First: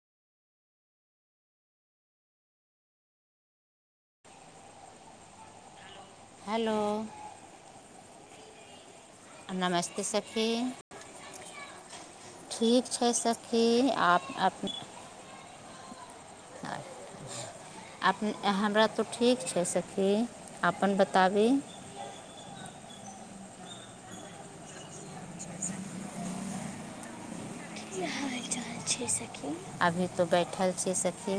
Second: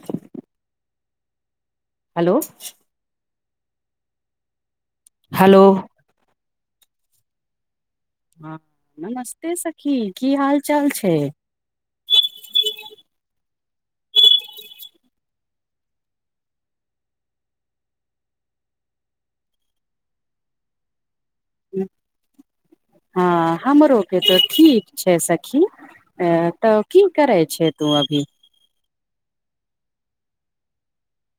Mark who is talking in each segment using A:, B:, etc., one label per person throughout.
A: अच्ा [unintelligible] hello hello
B: hello
A: हँ नमस्ते सखी की हाल चाल छै
B: ठीक छै सखी आ अपने आ हमरा तऽ ठीक छै सखी अपन बताबी
A: हँ हमरोक तो ठीक छै सखी तऽ की करै छै तू अभी
B: अभी तो बैठल छी सखी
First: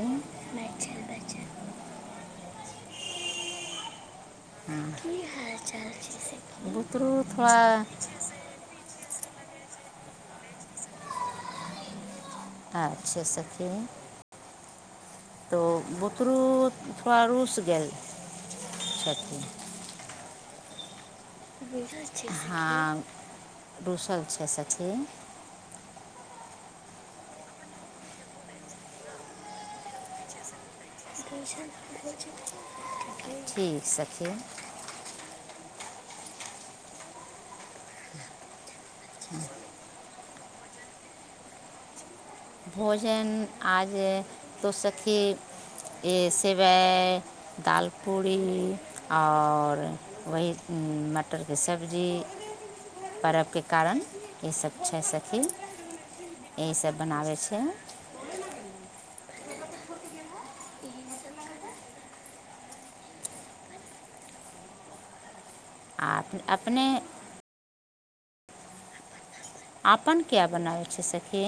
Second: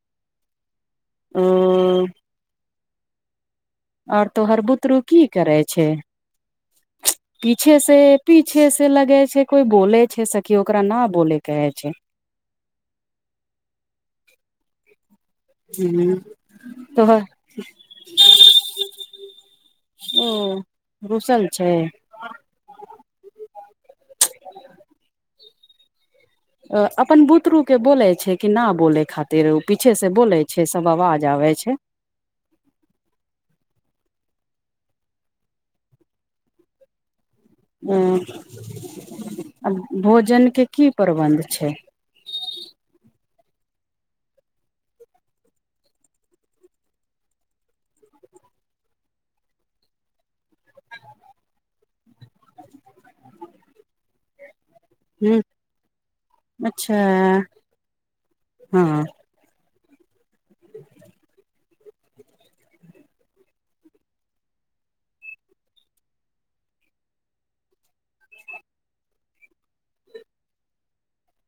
A: ह आओर तोहर
B: हँ
A: बुतरू की करे छै
B: बुतरू
A: पीछे
B: थोड़ा
A: से पीछे से लगे छै कोई बोले छै सखि ओकरा न बोलेकेे छै
B: अच्छा सखी तऽ
A: हूँ
B: बुतरू
A: तोहर
B: तथोड़ा रुस गेलल सची
A: ओ रुशल
B: हँ रूसल छै सखी
A: अपन बुतरूके बोलै छै कि ना बोलै खातिर ओ पीछेसँ बोलै छै सब आवाज आबै छै
B: [unintelligible] ठीक सखी
A: भोजन केँ की प्रबन्ध छैय
B: भोजन आजे तो सखी सेवइ दाल पूरी औरऽ वही मटरके सब्जी परर्वके कारण इ सब छै
A: ह
B: सखी इह सब बनाबै छै
A: हूँ
B: [inaudible] [inaudible] आ अपने आपन कय बनाबै छै सखी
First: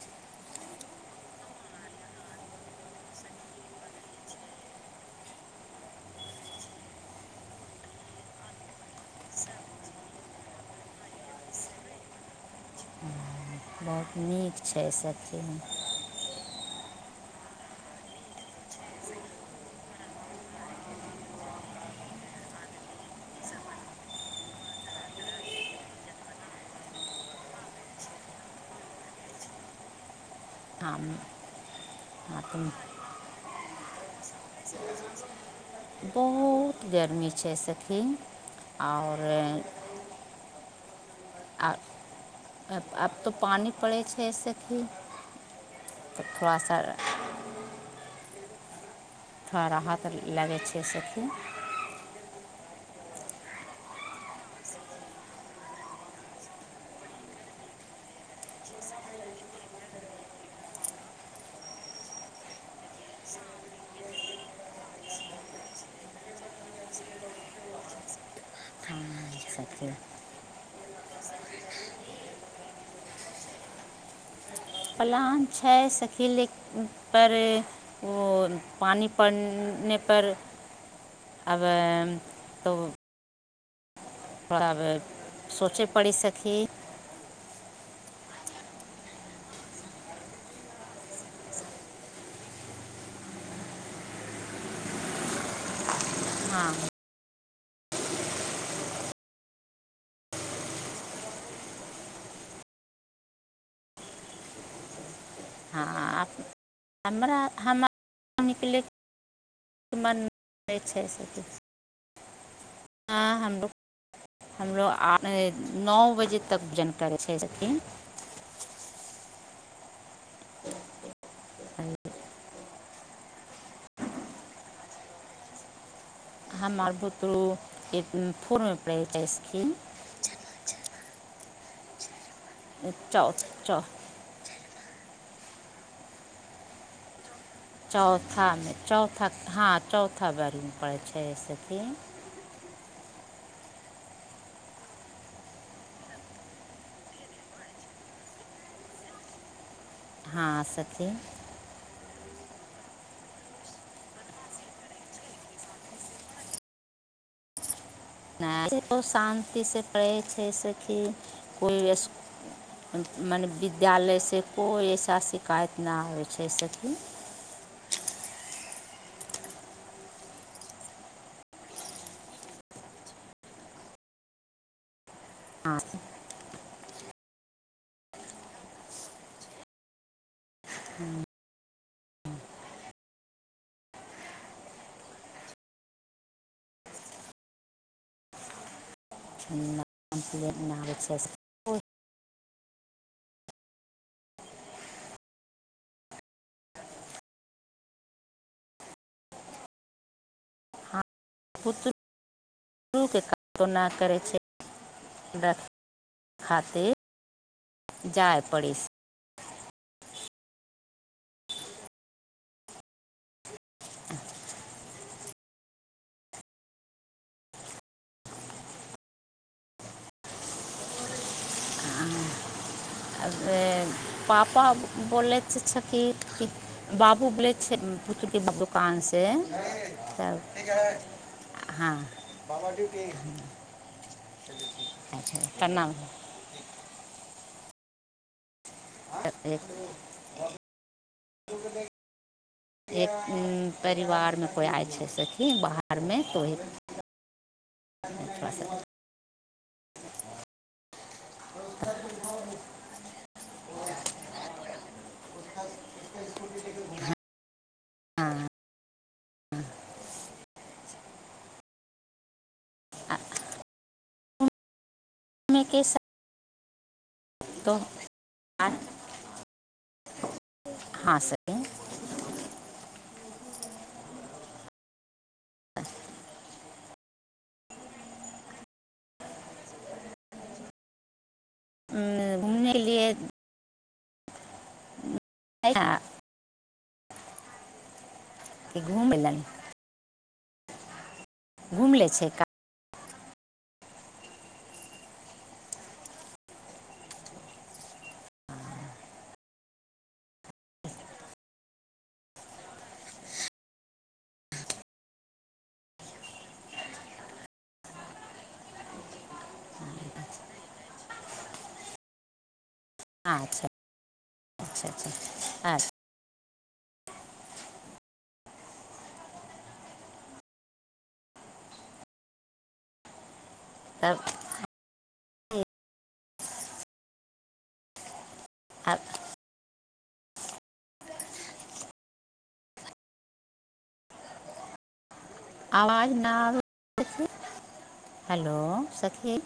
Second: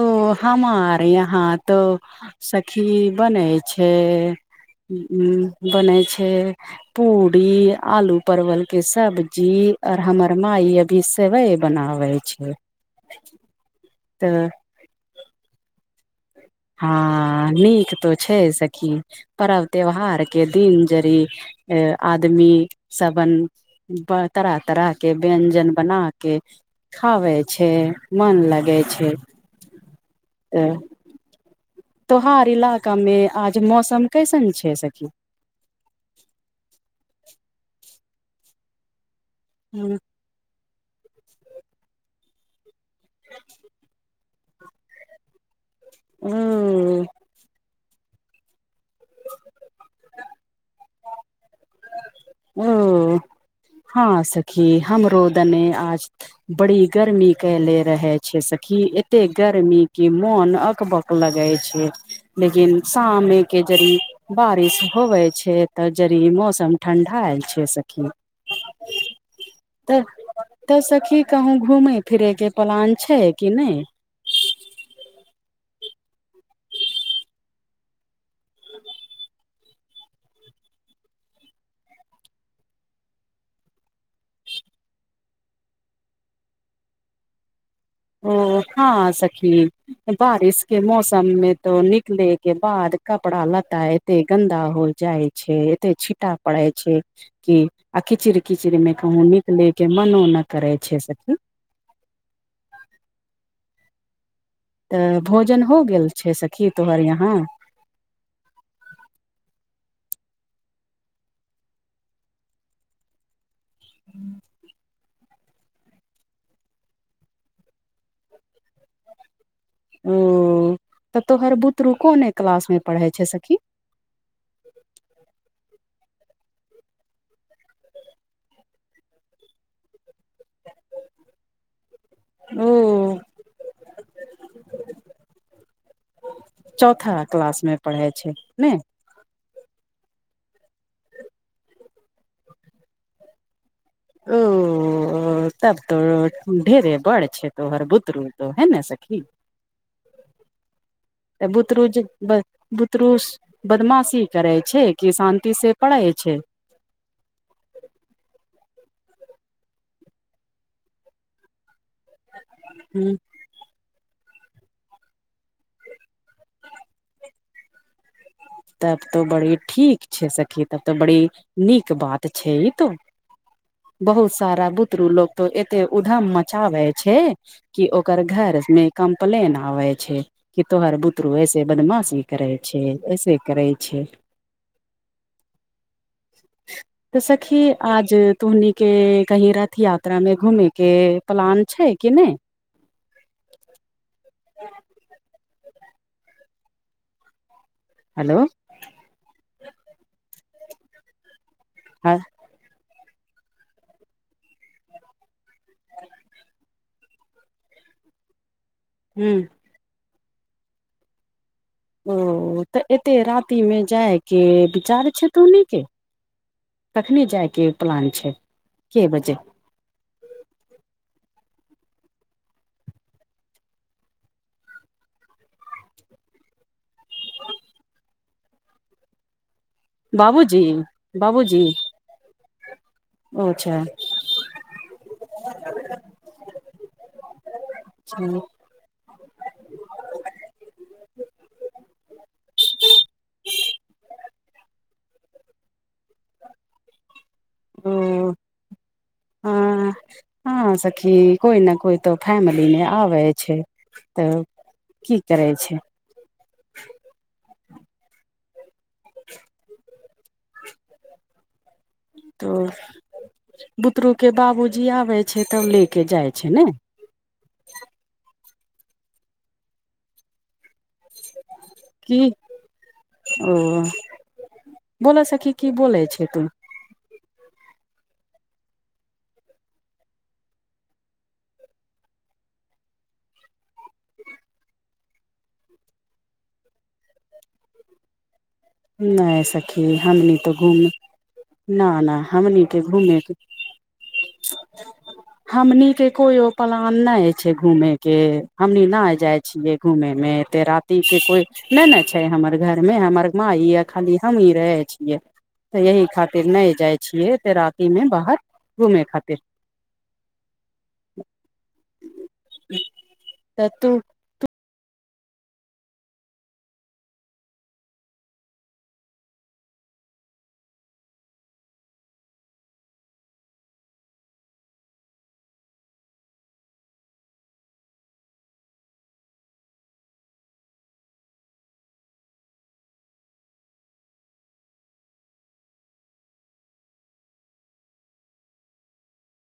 A: ओ हमार यहाँ तो सखी बनै छै उ उ बनै छै पूरी आलू परवल के सब्जी आर हमर माइ अ ईसेबैय बनाबै छै
B: बहुत
A: तऽ
B: नीक छै सखी
A: हँ नीक तो छै सखी परव त्यौहार के दिन जड़ि आ आदमी शबन तरह तरह के व्यञ्जन बना के खावे छै मन लगे छै
B: हम
A: तोहार
B: हम
A: इलाका मे आज मौसम कैसन छै सखी
B: बहुत गरमी छै सखी आ उऔर
A: हँ [unintelligible] [unintelligible]
B: आ आब तऽ पानि पड़ै छै सखी तऽ थोवा सा
A: ओ
B: थड़ा राहत लगै छै सखी
A: ओ हँ सखी हमरो दने आज बड़ी गर्मी कैले रहे छै सखी एते गर्मी के मोन अकबक लगै छै लेकिन शाममे एके जडी़ बारिश होवे छै तऽ जड़ी मौसम ठण्डा आय ल छै सखी
B: हँ सखी
A: तऽ तऽ सखी कहूँ घूमै फिरै के प्लान छै कि नहि
B: प्लान छै सखी लेकऽ पर ओ पानि पनेपर आब तब [unintelligible] [unintelligible] ब [unintelligible] सोचै पड़ि सखी
A: ओ हँ सखी बारिश के मौसम मे तो निकले के बाद कपड़ा लता एते गन्दा हो जाए छै एते छिटा पड़ै
B: हँ
A: छै कि आ किचिड़-किचिड़ मे कहूँ निकले के मनो न करै छै सखी तऽ भोजन हो
B: हँ
A: गेल छै
B: आब
A: सखी तोहर यहाँ
B: हमरा हमरिक ले मनै छै से किछु [inaudible] [unintelligible] हँ हमो हमरोग [unintelligible] नओ बजे तक जानकारी छै सखी [unintelligible]
A: ओ तऽ तोहर बुतरु कोन क्लास मे पढ़ै छै सखी
B: हमर बुतरु ए फोर मे पढै छै सखी
A: ह [unintelligible] [unintelligible]
B: च च [unintelligible] [unintelligible]
A: चौथा क्लासमे
B: चौथामे चौथा हँ चौथा बारीमे पड़ै छै सखी
A: ओ तब तो ढेरे बड़ छै तोहर बुतरू तो है ने सखी
B: हँ सखी
A: तऽ बुतरूज बुतरूस बदमाशी करै छै कि शान्ति से पड़ै छै
B: ब शान्ति से पड़ै छै कि कोइ
A: ह
B: [unintelligible] मने विद्यालयसँ कोइ ऐसा शिकायत ना आइ छै सकि
A: तब तो बड़ी ठीक छै सखी तब तऽ बड़ी नीक बात छै ई तो बहुत सारा बुतरू लोक एत
B: हँ
A: ऊधाम मचावै छै। कि ओकर घरमे कम्प्लेन आबै छै। कि तोहार बुतरू ऐसे बदमाशी करै छै। ऐसे करै छै। त सखी आज तुहनीके कही रथ यात्रामे
B: कम्प्लेन ना
A: घूमेके
B: आबै छै
A: प्लान छै, कि नहि। ह। हेलो।
B: पुत्त।
A: हँ।
B: शुरूके काजना करै छै। [unintelligible] खातिर जाय पड़ै छै
A: हूँ। ओ तऽ एते रातिमे जायके विचार छै तोहनी के कखनी जायके प्लान छै, के बजे
B: आ। पापा बोलै छै कि। बाबू बोलै छै, पुके दोकानसँ
A: बाबूजी बाबूजी
B: हँ।
A: ओ अच्छा
B: प्रणाम।
A: ठीक।
B: एतेक [unintelligible] एक परिवारमे कोइ आइ छै, सखी बाहरमे तऽ ओहि
A: ओ
B: छै [unintelligible]
A: हँ, हँ सखी कोइ ने कोइ तऽ फैमिलीमे आबै छै, तऽ की करै छै?
B: [unintelligible] हँ, हँ।
A: तऽ
B: आ
A: बुतरूके बाबूजी आबै छै, तब लेके जाइ छै, ने
B: त [unintelligible] हँ [unintelligible] सह
A: की ओ बोलऽ सखी, की बोलै छै तू?
B: घुमने लिए। अ।
A: नहि सखी हमनी तऽ घूम
B: घूम
A: न
B: लै छै
A: हमनी के घूमेके। ब। हमनके कोइो प्लान नहि छै, घूमेके हमनी न जाय छियै। घूमे एते रातिके कोई नहि ने छै हमर घरमे हमर माई यऽ खाली हमी रहै छियै। तऽ यही खातिर नहि जाइ छियै, तेराति मे बाहर घुमे खातिर
B: कहाँ अच्छा
A: तऽ तु
B: [unintelligible] अच्छा। तब। आब। आवाज नहि आबै, हेलो, सखी।